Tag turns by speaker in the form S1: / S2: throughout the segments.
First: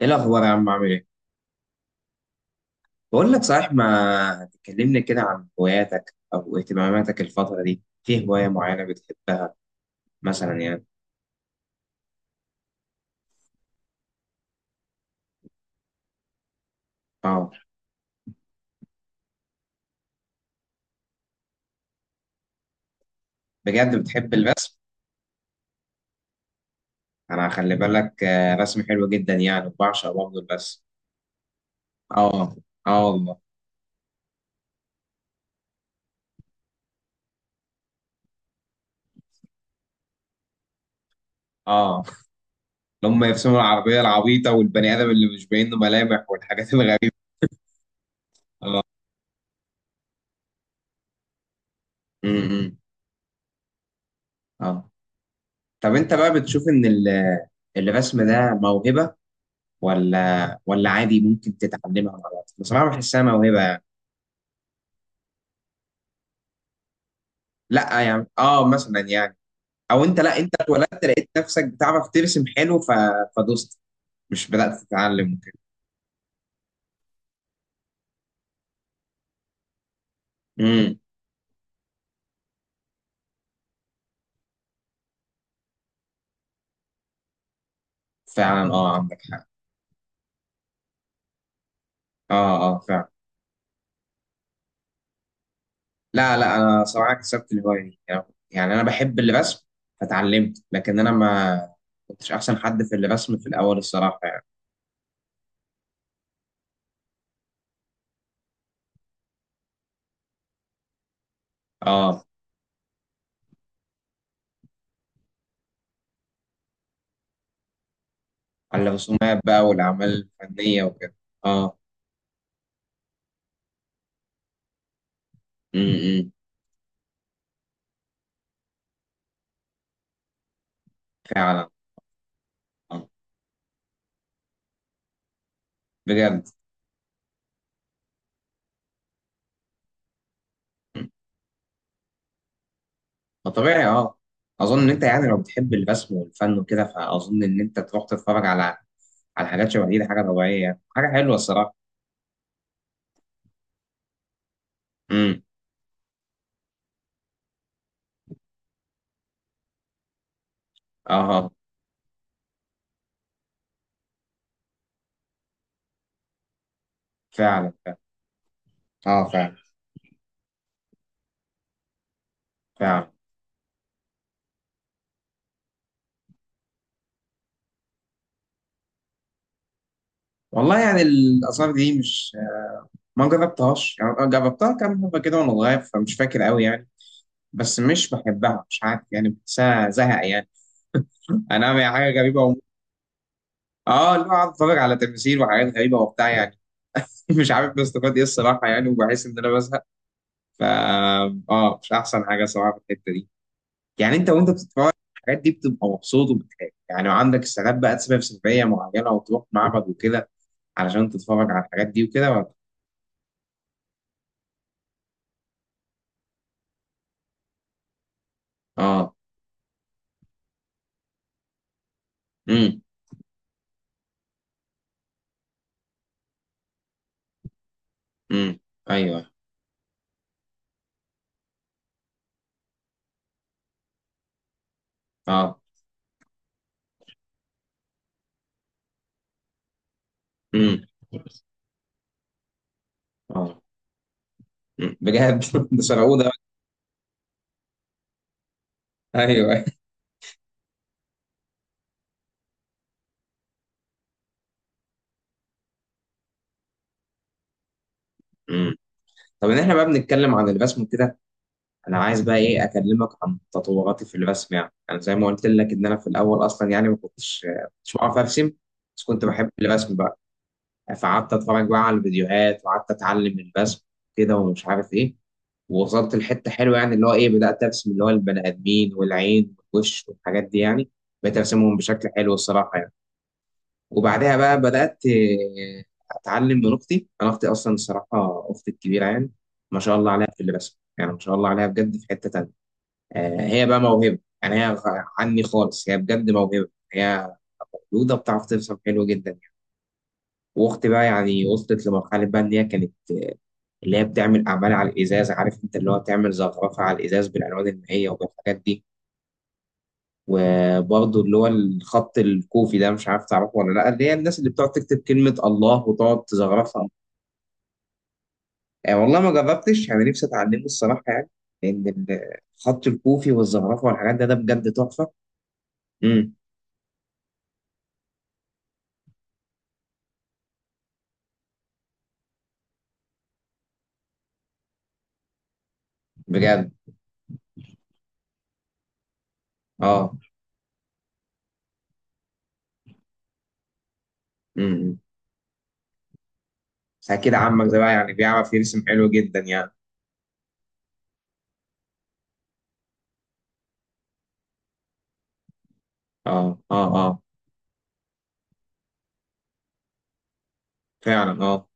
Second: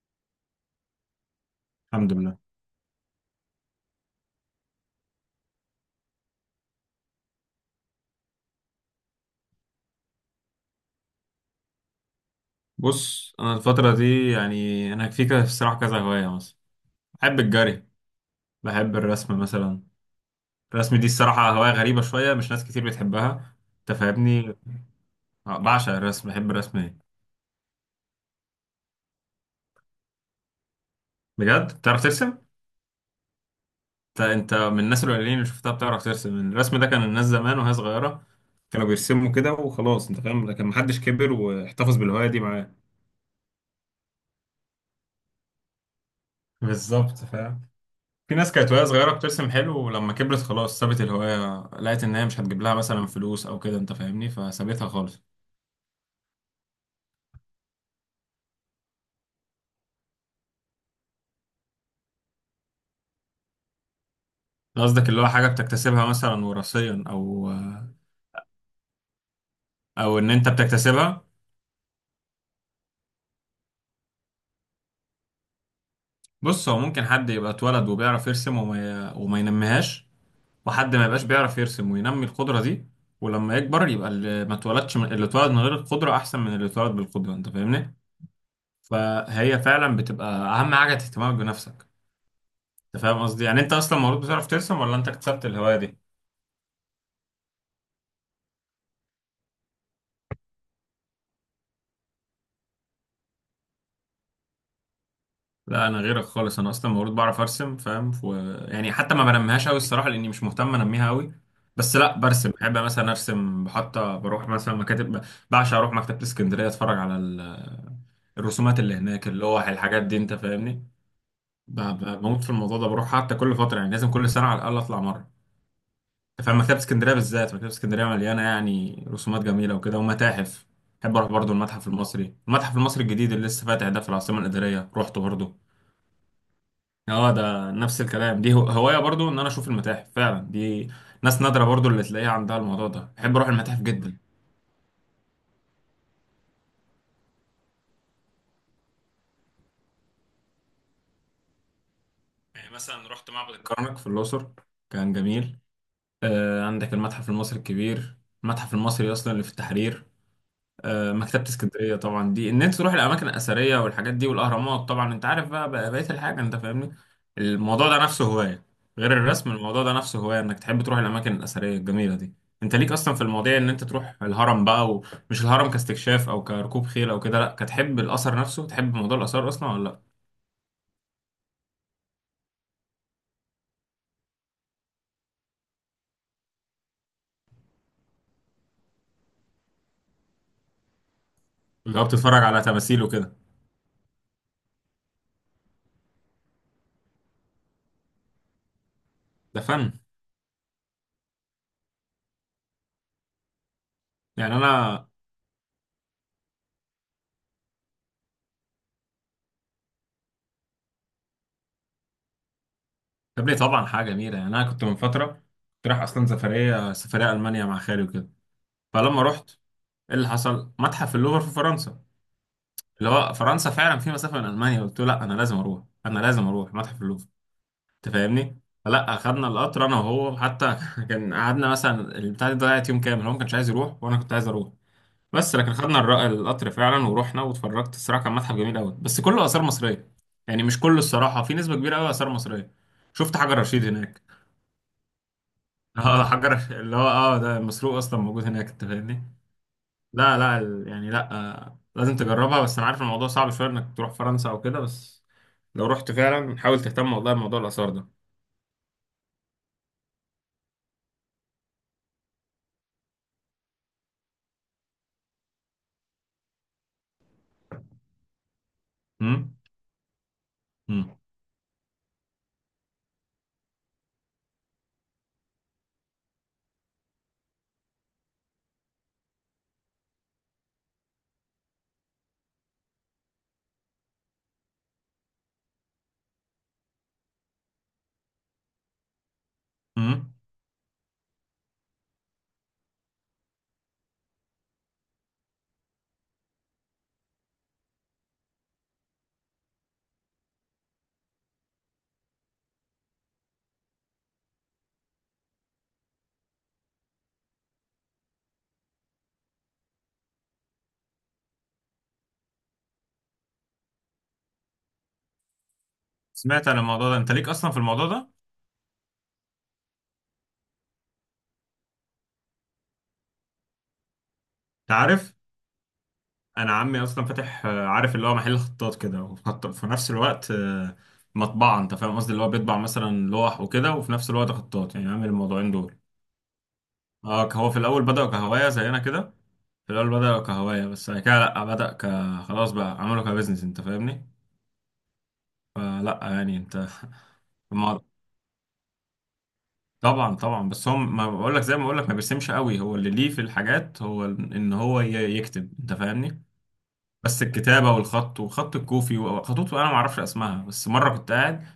S1: ايه الاخبار يا عم؟ عامل ايه؟
S2: الحمد لله.
S1: بقول لك صحيح، ما تكلمني كده عن هواياتك او اهتماماتك؟ الفتره دي في هوايه معينه بتحبها مثلا يعني
S2: بص انا الفتره دي، يعني انا في كده الصراحه كذا هوايه مثلا. بحب
S1: اه
S2: الجري، بحب الرسم مثلا. الرسم دي الصراحه هوايه غريبه شويه، مش ناس كتير بتحبها، انت
S1: بجد بتحب
S2: فاهمني؟
S1: الرسم؟
S2: آه، بعشق الرسم، بحب الرسم ايه.
S1: انا خلي بالك رسم حلو جدا يعني، بعشق برضه الرسم.
S2: بجد بتعرف ترسم؟
S1: اه اه والله.
S2: انت من الناس القليلين اللي شفتها بتعرف ترسم. الرسم ده كان الناس زمان وهي صغيره كانوا بيرسموا كده وخلاص، انت فاهم، لكن محدش كبر واحتفظ
S1: اه،
S2: بالهوايه دي معاه.
S1: لما يرسموا العربيه العبيطه والبني ادم اللي مش باين له ملامح والحاجات الغريبه.
S2: بالظبط، فاهم. في ناس كانت
S1: اه.
S2: وهي صغيرة بترسم حلو، ولما كبرت خلاص سابت الهواية، لقيت إن هي مش هتجيب لها
S1: امم.
S2: مثلا فلوس أو كده، أنت فاهمني، فسابتها
S1: اه.
S2: خالص.
S1: طب انت بقى بتشوف ان الرسم ده موهبه ولا عادي ممكن تتعلمها مع الوقت؟ بصراحه بحسها موهبه.
S2: قصدك اللي هو حاجة بتكتسبها مثلا وراثيا أو
S1: لا يعني اه، مثلا يعني، او
S2: أو
S1: انت،
S2: إن
S1: لا،
S2: أنت
S1: انت اتولدت
S2: بتكتسبها.
S1: لقيت نفسك بتعرف ترسم حلو فدوست، مش بدات تتعلم وكده.
S2: بص، هو ممكن حد يبقى اتولد وبيعرف يرسم، وما ينميهاش، وحد
S1: امم.
S2: ما يبقاش بيعرف يرسم وينمي القدرة دي، ولما يكبر يبقى اللي اتولد من غير القدرة أحسن من اللي اتولد بالقدرة، أنت فاهمني.
S1: فعلا اه، عندك حق.
S2: فهي فعلا بتبقى أهم حاجة اهتمامك بنفسك.
S1: اه
S2: أنت
S1: فعلا.
S2: فاهم قصدي؟ يعني أنت أصلا مولود بتعرف ترسم ولا أنت اكتسبت الهواية دي؟
S1: لا انا صراحه كسبت الهوايه دي يعني، يعني انا بحب الرسم فتعلمت، لكن انا ما كنتش احسن حد في الرسم في الاول الصراحه يعني.
S2: لا، انا غيرك خالص، انا اصلا المفروض بعرف ارسم، فاهم؟ يعني حتى ما بنميهاش قوي الصراحه، لاني مش مهتم انميها قوي. بس لا،
S1: اه،
S2: برسم، بحب مثلا ارسم، بحط بروح مثلا مكاتب. بعشق اروح مكتبه اسكندريه، اتفرج على الرسومات
S1: على
S2: اللي هناك،
S1: الرسومات بقى
S2: اللوح، الحاجات دي،
S1: والاعمال
S2: انت
S1: الفنيه
S2: فاهمني.
S1: وكده. اه.
S2: بموت في الموضوع ده، بروح حتى كل فتره، يعني لازم كل سنه على الاقل اطلع مره.
S1: امم.
S2: فاهم، مكتبه اسكندريه بالذات، مكتبه اسكندريه مليانه يعني رسومات جميله وكده، ومتاحف. بحب اروح برضو
S1: فعلا.
S2: المتحف المصري، المتحف المصري
S1: آه.
S2: الجديد اللي لسه فاتح ده في العاصمه الاداريه، روحته برضو.
S1: بجد.
S2: اه، ده نفس الكلام، دي هواية برضو ان انا اشوف المتاحف فعلا. دي ناس نادرة برضو اللي تلاقيها عندها الموضوع ده، بحب اروح
S1: ما
S2: المتاحف
S1: طبيعي
S2: جدا.
S1: اه. اظن ان انت يعني لو بتحب الرسم والفن وكده، فاظن ان انت تروح تتفرج على، على حاجات شبه دي. ده حاجه طبيعيه يعني، حاجه حلوه الصراحه.
S2: يعني مثلا رحت معبد الكرنك في الاقصر، كان
S1: امم.
S2: جميل. عندك المتحف المصري الكبير، المتحف المصري اصلا اللي في التحرير،
S1: اه.
S2: مكتبة
S1: آه.
S2: اسكندرية طبعا. دي ان انت تروح الاماكن الاثرية والحاجات دي والاهرامات، طبعا انت عارف بقى بقية الحاجة، انت فاهمني.
S1: فعلا
S2: الموضوع
S1: فعلا
S2: ده نفسه هواية، غير
S1: اه
S2: الرسم
S1: فعلا
S2: الموضوع ده نفسه هواية انك تحب تروح الاماكن الاثرية الجميلة دي. انت ليك
S1: فعلا
S2: اصلا في المواضيع ان انت تروح الهرم بقى، ومش الهرم كاستكشاف او كركوب خيل او كده، لا، كتحب الاثر نفسه، تحب موضوع الاثار اصلا ولا لا؟
S1: والله يعني الاثار دي مش، ما جربتهاش يعني، أنا جربتها كام مره كده وانا صغير فمش فاكر قوي يعني. بس مش بحبها، مش عارف يعني، بحسها زهق يعني. انا يعني
S2: اللي هو
S1: حاجه غريبه
S2: بتتفرج على تماثيل وكده.
S1: اه، اللي هو قاعد اتفرج على تماثيل وحاجات غريبه وبتاع يعني. مش عارف بستفاد ايه الصراحه يعني، وبحس ان انا
S2: ده
S1: بزهق.
S2: فن.
S1: ف اه، مش احسن حاجه صراحه في الحته دي. يعني انت وانت
S2: يعني
S1: بتتفرج
S2: انا،
S1: الحاجات دي بتبقى مبسوط وبتحب يعني، وعندك ساعات بقى تسافر سفريه معينه وتروح معبد وكده علشان تتفرج على الحاجات دي وكده، ولا؟
S2: يا ابني طبعا حاجة جميلة. يعني انا كنت من فترة كنت رايح اصلا سفرية، سفرية المانيا مع خالي وكده،
S1: اه.
S2: فلما رحت، ايه اللي حصل، متحف اللوفر في فرنسا،
S1: امم.
S2: اللي هو فرنسا فعلا في مسافه من المانيا، قلت له لا، انا لازم اروح متحف اللوفر، انت
S1: امم.
S2: فاهمني. فلا،
S1: ايوه.
S2: اخدنا القطر انا وهو حتى كان قعدنا مثلا البتاع دي، ضيعت يوم كامل، هو ما كانش عايز يروح وانا كنت عايز اروح. بس
S1: اه.
S2: لكن خدنا القطر فعلا ورحنا، واتفرجت. الصراحه كان متحف جميل قوي، بس كله اثار مصريه. يعني مش
S1: امم.
S2: كله الصراحه، في نسبه كبيره قوي اثار مصريه. شفت
S1: اه.
S2: حجر رشيد هناك.
S1: مم، بجد؟ ده سرقوه
S2: اه،
S1: ده.
S2: حجر اللي هو، اه ده مسروق اصلا موجود هناك، انت فاهمني.
S1: ايوه.
S2: لا لا، يعني لا، لازم تجربها. بس انا عارف الموضوع صعب شويه انك تروح فرنسا او كده، بس لو رحت فعلا حاول تهتم والله بموضوع الاثار ده.
S1: امم. طب ان احنا بقى بنتكلم عن الرسم وكده، انا عايز بقى ايه اكلمك عن تطوراتي في الرسم. يعني انا زي ما قلت لك ان انا في الاول اصلا يعني ما كنتش بعرف ارسم، بس كنت بحب
S2: امم.
S1: الرسم بقى،
S2: امم.
S1: فقعدت اتفرج بقى على الفيديوهات وقعدت اتعلم الرسم كده ومش عارف ايه. ووصلت لحته حلوه يعني، اللي هو ايه، بدات ارسم اللي هو البني ادمين والعين والوش والحاجات دي يعني، بقيت ارسمهم بشكل حلو الصراحه يعني. وبعدها بقى بدات اتعلم من اختي. انا اختي اصلا الصراحه، اختي الكبيره يعني، ما شاء الله عليها
S2: امم.
S1: في الرسم يعني، ما شاء الله عليها بجد، في حته تانيه. هي بقى موهبه يعني، عني خالص، هي بجد موهبه، هي مولوده بتعرف ترسم حلو جدا يعني. واختي بقى يعني وصلت لمرحله بقى ان هي كانت اللي هي بتعمل أعمال على الإزاز، عارف أنت، اللي هو بتعمل زخرفة على الإزاز بالألوان المائية وبالحاجات دي. وبرضه اللي هو الخط الكوفي ده، مش عارف تعرفه ولا لأ، اللي هي الناس اللي بتقعد تكتب كلمة الله وتقعد
S2: سمعت عن
S1: تزخرفها.
S2: الموضوع ده، انت ليك اصلا في الموضوع ده؟
S1: يعني والله ما جربتش أنا نفسي أتعلمه الصراحة يعني، لأن الخط الكوفي والزخرفة والحاجات ده، بجد
S2: انت
S1: تحفة.
S2: عارف،
S1: امم.
S2: انا عمي اصلا فاتح، عارف، اللي هو محل خطاط كده، وفي في نفس الوقت مطبعه، انت فاهم قصدي، اللي هو بيطبع مثلا لوح وكده، وفي نفس الوقت خطاط، يعني عامل الموضوعين دول.
S1: بجد.
S2: اه، هو في الاول بدأ كهوايه زينا كده، في الاول
S1: اه.
S2: بدأ كهوايه، بس بعد كده لا، بدأ خلاص بقى عمله كبزنس، انت فاهمني.
S1: امم.
S2: فلا يعني انت،
S1: أكيد عمك ده بقى
S2: ما
S1: يعني بيعرف يرسم حلو جدا يعني.
S2: طبعا طبعا. بس هم ما بقول لك، زي ما بقول لك، ما بيرسمش قوي، هو اللي ليه في الحاجات، هو ان هو يكتب، انت
S1: اه
S2: فاهمني.
S1: اه اه
S2: بس الكتابه والخط وخط الكوفي وخطوط انا ما اعرفش اسمها. بس مره كنت
S1: فعلا.
S2: قاعد،
S1: اه.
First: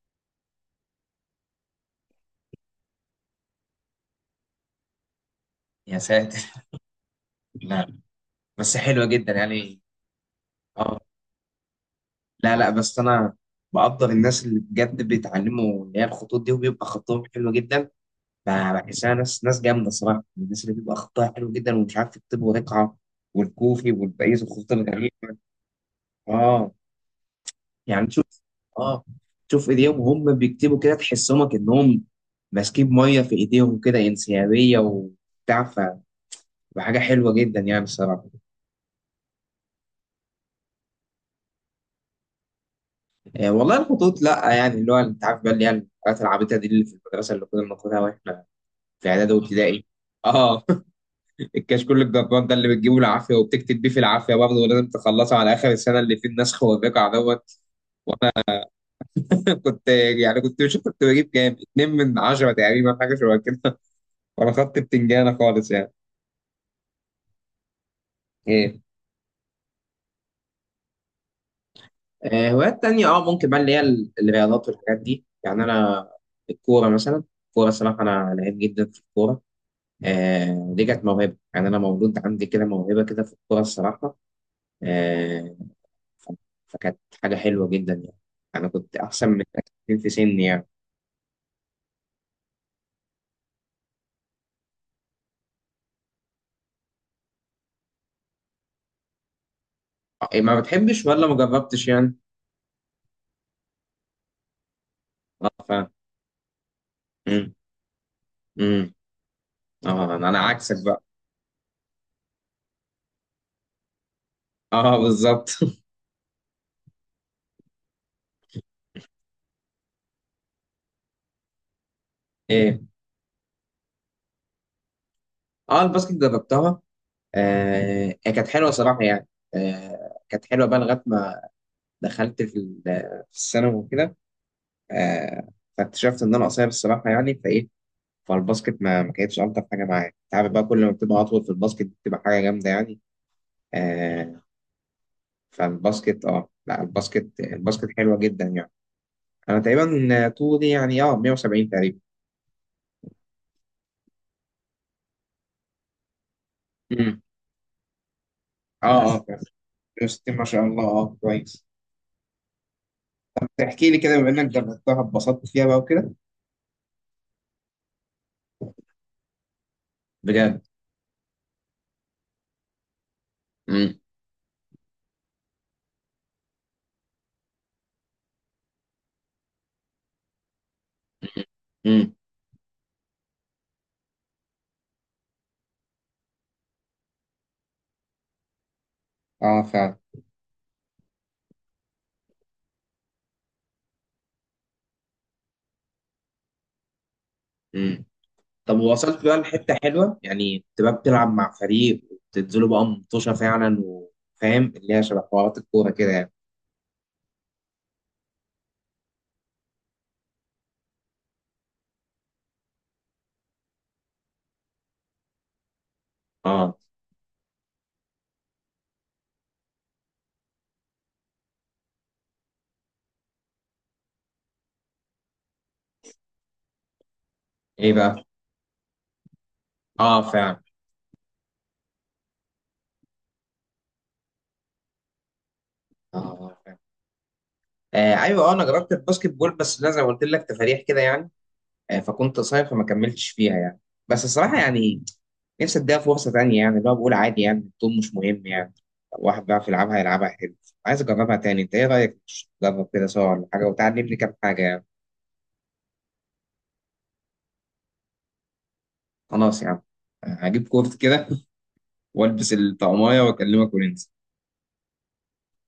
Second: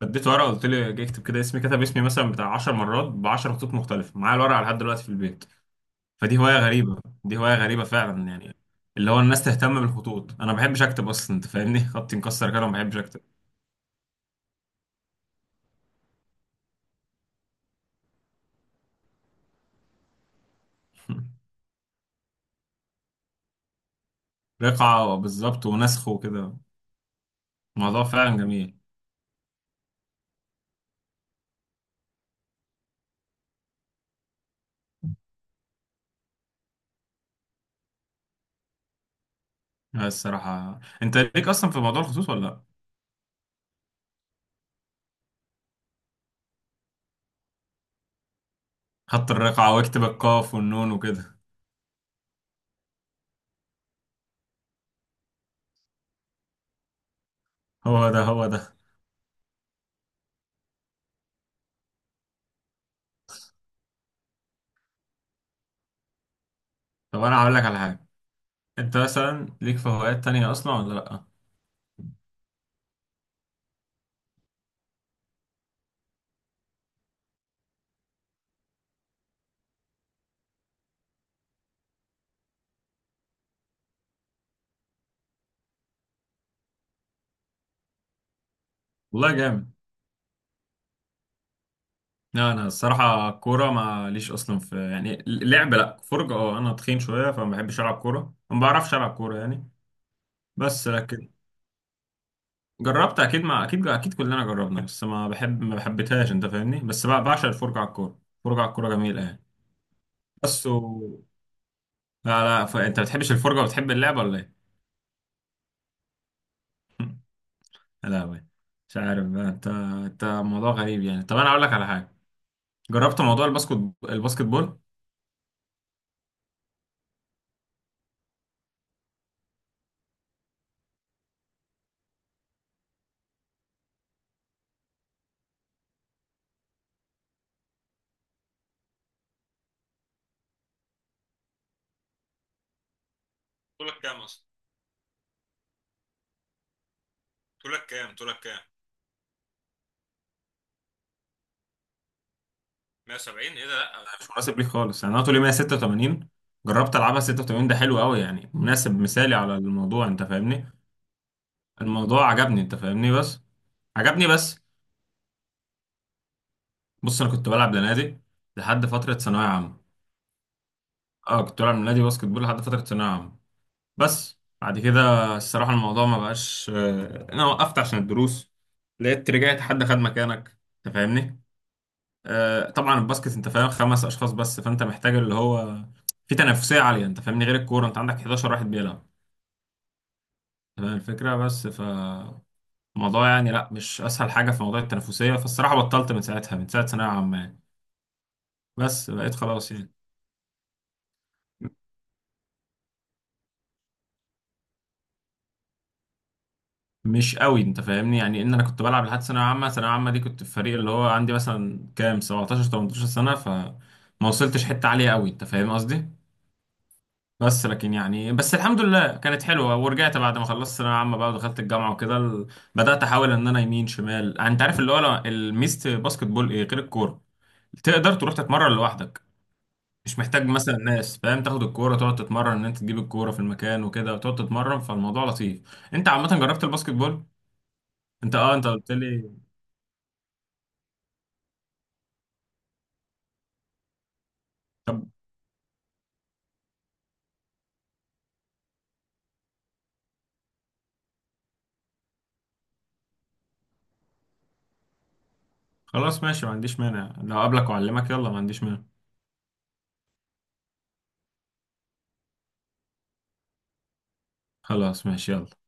S2: فديت ورقه، قلت له اجي اكتب كده اسمي، كتب اسمي مثلا بتاع 10 مرات ب 10 خطوط مختلفه، معايا الورقه لحد دلوقتي في البيت.
S1: يا
S2: فدي
S1: ساتر.
S2: هوايه غريبه، دي هوايه غريبه
S1: لا،
S2: فعلا يعني،
S1: بس حلوة
S2: اللي هو
S1: جدا
S2: الناس تهتم
S1: يعني.
S2: بالخطوط. انا ما بحبش
S1: اه.
S2: اكتب اصلا، انت فاهمني، خطي مكسر
S1: لا
S2: كده،
S1: لا
S2: ما بحبش
S1: بس
S2: اكتب.
S1: انا بقدر الناس اللي بجد بيتعلموا اللي هي الخطوط دي وبيبقى خطهم حلو جدا. بحسها ناس جامده صراحه، الناس اللي بيبقى خطها حلو جدا، ومش عارف يكتبوا رقعه والكوفي والباقي الخطوط
S2: رقعه
S1: الغريبه.
S2: بالظبط، ونسخ وكده.
S1: اه.
S2: موضوع
S1: يعني تشوف،
S2: فعلا جميل.
S1: اه، تشوف ايديهم وهم بيكتبوا كده، تحسهم كانهم ماسكين ميه في ايديهم كده، انسيابيه وبتاع. فحاجه حلوه جدا يعني الصراحه.
S2: لا، الصراحة انت ليك اصلا في موضوع الخطوط ولا لا؟
S1: آه والله الخطوط، لا يعني، اللي هو انت عارف بقى، اللي هي الحاجات العبيطه دي اللي في المدرسه اللي كنا بناخدها واحنا في
S2: خط
S1: اعدادي
S2: الرقعة،
S1: وابتدائي.
S2: واكتب القاف
S1: اه.
S2: والنون وكده.
S1: الكشكول الجبار ده، اللي بتجيبه العافيه وبتكتب بيه في العافيه برضه، ولازم تخلصه على اخر السنه، اللي فيه النسخ والرقع دوت.
S2: هو ده هو ده.
S1: كنت يعني، كنت مش، كنت بجيب كام؟ اتنين من عشره تقريبا، حاجه شبه كده. وانا خدت بتنجانه خالص يعني.
S2: طب انا هقول لك على حاجة،
S1: ايه؟
S2: انت مثلا ليك في هوايات تانية اصلا ولا لا؟
S1: هوايات تانية، اه، ممكن بقى اللي هي الرياضات والحاجات دي يعني. انا الكوره مثلا، الكوره الصراحه انا لعيب جدا في الكوره. آه، دي كانت موهبه يعني، انا مولود عندي كده موهبه كده في الكوره الصراحه. آه. ف- فكانت حاجة حلوة جدا يعني. أنا كنت أحسن
S2: والله
S1: من
S2: جامد.
S1: الأكاديميين في سني يعني.
S2: لا، انا الصراحة كورة ما ليش اصلا في يعني لعب، لا، فرجة اه، انا تخين شوية، فما بحبش العب كورة، ما بعرفش العب كورة يعني.
S1: آه، إيه، ما
S2: بس
S1: بتحبش ولا
S2: لكن
S1: ما جربتش يعني؟
S2: جربت اكيد، ما اكيد اكيد كلنا جربنا، بس
S1: أه،
S2: ما
S1: فاهم.
S2: بحبتهاش، انت فاهمني. بس بعشق
S1: أمم.
S2: الفرجة على الكورة، الفرجة على الكورة
S1: أمم.
S2: جميلة يعني.
S1: أه، أنا
S2: بس
S1: عكسك
S2: و...
S1: بقى.
S2: لا لا، انت بتحبش الفرجة وبتحب اللعبة ولا ايه؟
S1: أه بالظبط.
S2: لا بي. مش عارف بقى انت موضوع غريب يعني. طب انا اقول لك على حاجة،
S1: إيه؟
S2: جربت موضوع الباسكت، الباسكت بول؟
S1: أه الباسكت جربتها. آه هي كانت حلوة صراحة يعني، آه كانت حلوة بقى لغاية ما دخلت في في الثانوي وكده. آه. فاكتشفت إن أنا قصير الصراحة يعني، فإيه، فالباسكت ما كانتش ألطف حاجة معايا. أنت عارف بقى، كل ما بتبقى أطول في الباسكت بتبقى حاجة جامدة يعني.
S2: طولك كام
S1: آه.
S2: اصلا؟
S1: فالباسكت اه، لا، الباسكت
S2: طولك
S1: الباسكت
S2: كام
S1: حلوة
S2: طولك
S1: جدا
S2: كام
S1: يعني. انا تقريبا طولي يعني اه 170 تقريبا.
S2: 170 ايه ده؟ لا مش مناسب ليك خالص يعني، انا طولي 186، جربت العبها،
S1: امم.
S2: 86 ده حلو قوي يعني،
S1: اه
S2: مناسب
S1: اه
S2: مثالي على الموضوع، انت
S1: 160 ما شاء
S2: فاهمني.
S1: الله، اه كويس.
S2: الموضوع عجبني انت فاهمني، بس
S1: تحكي لي كده
S2: عجبني
S1: بما انك
S2: بس.
S1: جربتها، اتبسطت فيها بقى وكده؟
S2: بص، انا كنت بلعب لنادي لحد فترة ثانوية عامة.
S1: بجد؟
S2: اه كنت بلعب لنادي باسكت بول لحد فترة ثانوية عامة.
S1: امم.
S2: بس بعد كده الصراحة الموضوع ما بقاش، أنا وقفت عشان الدروس، لقيت رجعت حد خد مكانك، أنت فاهمني؟
S1: امم.
S2: طبعا الباسكت أنت فاهم خمس أشخاص بس، فأنت محتاج اللي هو في تنافسية عالية، أنت فاهمني، غير الكورة، أنت عندك 11 واحد بيلعب،
S1: اه فعلا.
S2: أنت فاهم الفكرة، بس فالموضوع يعني لأ، مش أسهل حاجة في موضوع التنافسية، فالصراحة بطلت من ساعتها، من ساعة ثانوية عامة يعني.
S1: امم. طب
S2: بس
S1: وصلت
S2: بقيت
S1: بقى
S2: خلاص
S1: لحته
S2: يعني،
S1: حلوه يعني، تبقى بتلعب مع فريق وتنزلوا بقى مطوشه فعلا، وفاهم اللي هي شبه حوارات الكوره كده يعني.
S2: مش قوي انت فاهمني، يعني ان انا كنت بلعب لحد ثانويه عامه، ثانويه عامه دي كنت في فريق اللي هو عندي مثلا كام 17 18 سنه، فما وصلتش حته عاليه قوي، انت فاهم قصدي.
S1: اه.
S2: بس لكن يعني، بس الحمد لله كانت حلوه، ورجعت بعد ما خلصت ثانويه عامه بقى ودخلت الجامعه وكده، بدات احاول ان انا يمين شمال. يعني انت عارف، اللي هو الميزه باسكت بول ايه غير الكوره؟
S1: ايه
S2: تقدر
S1: بقى؟
S2: تروح تتمرن لوحدك، مش
S1: اه
S2: محتاج
S1: فعلا.
S2: مثلا ناس، فاهم، تاخد الكوره تقعد تتمرن، ان انت تجيب الكوره في المكان وكده وتقعد تتمرن، فالموضوع لطيف. انت
S1: اه.
S2: عامه
S1: آه،
S2: جربت
S1: فعلا.
S2: الباسكت بول؟
S1: آه
S2: انت
S1: ايوه،
S2: اه
S1: انا
S2: انت
S1: جربت
S2: قلت
S1: الباسكت
S2: لي.
S1: بول، بس لا زي ما قلت لك، تفاريح كده يعني. فكنت صايم فما كملتش فيها يعني. بس الصراحة يعني، نفسي اديها فرصة تانية يعني، اللي هو بقول عادي يعني، الطول مش مهم يعني، لو واحد بيعرف يلعبها يلعبها حلو. عايز اجربها تاني، انت ايه رأيك؟ تجرب كده سوا ولا حاجة، وتعلمني كام حاجة يعني؟
S2: خلاص ماشي، ما عنديش مانع، لو قبلك وأعلمك يلا، ما عنديش مانع.
S1: خلاص يعني. هجيب كورت كده والبس الطقمية واكلمك وننزل.
S2: خلاص ماشي، يلا.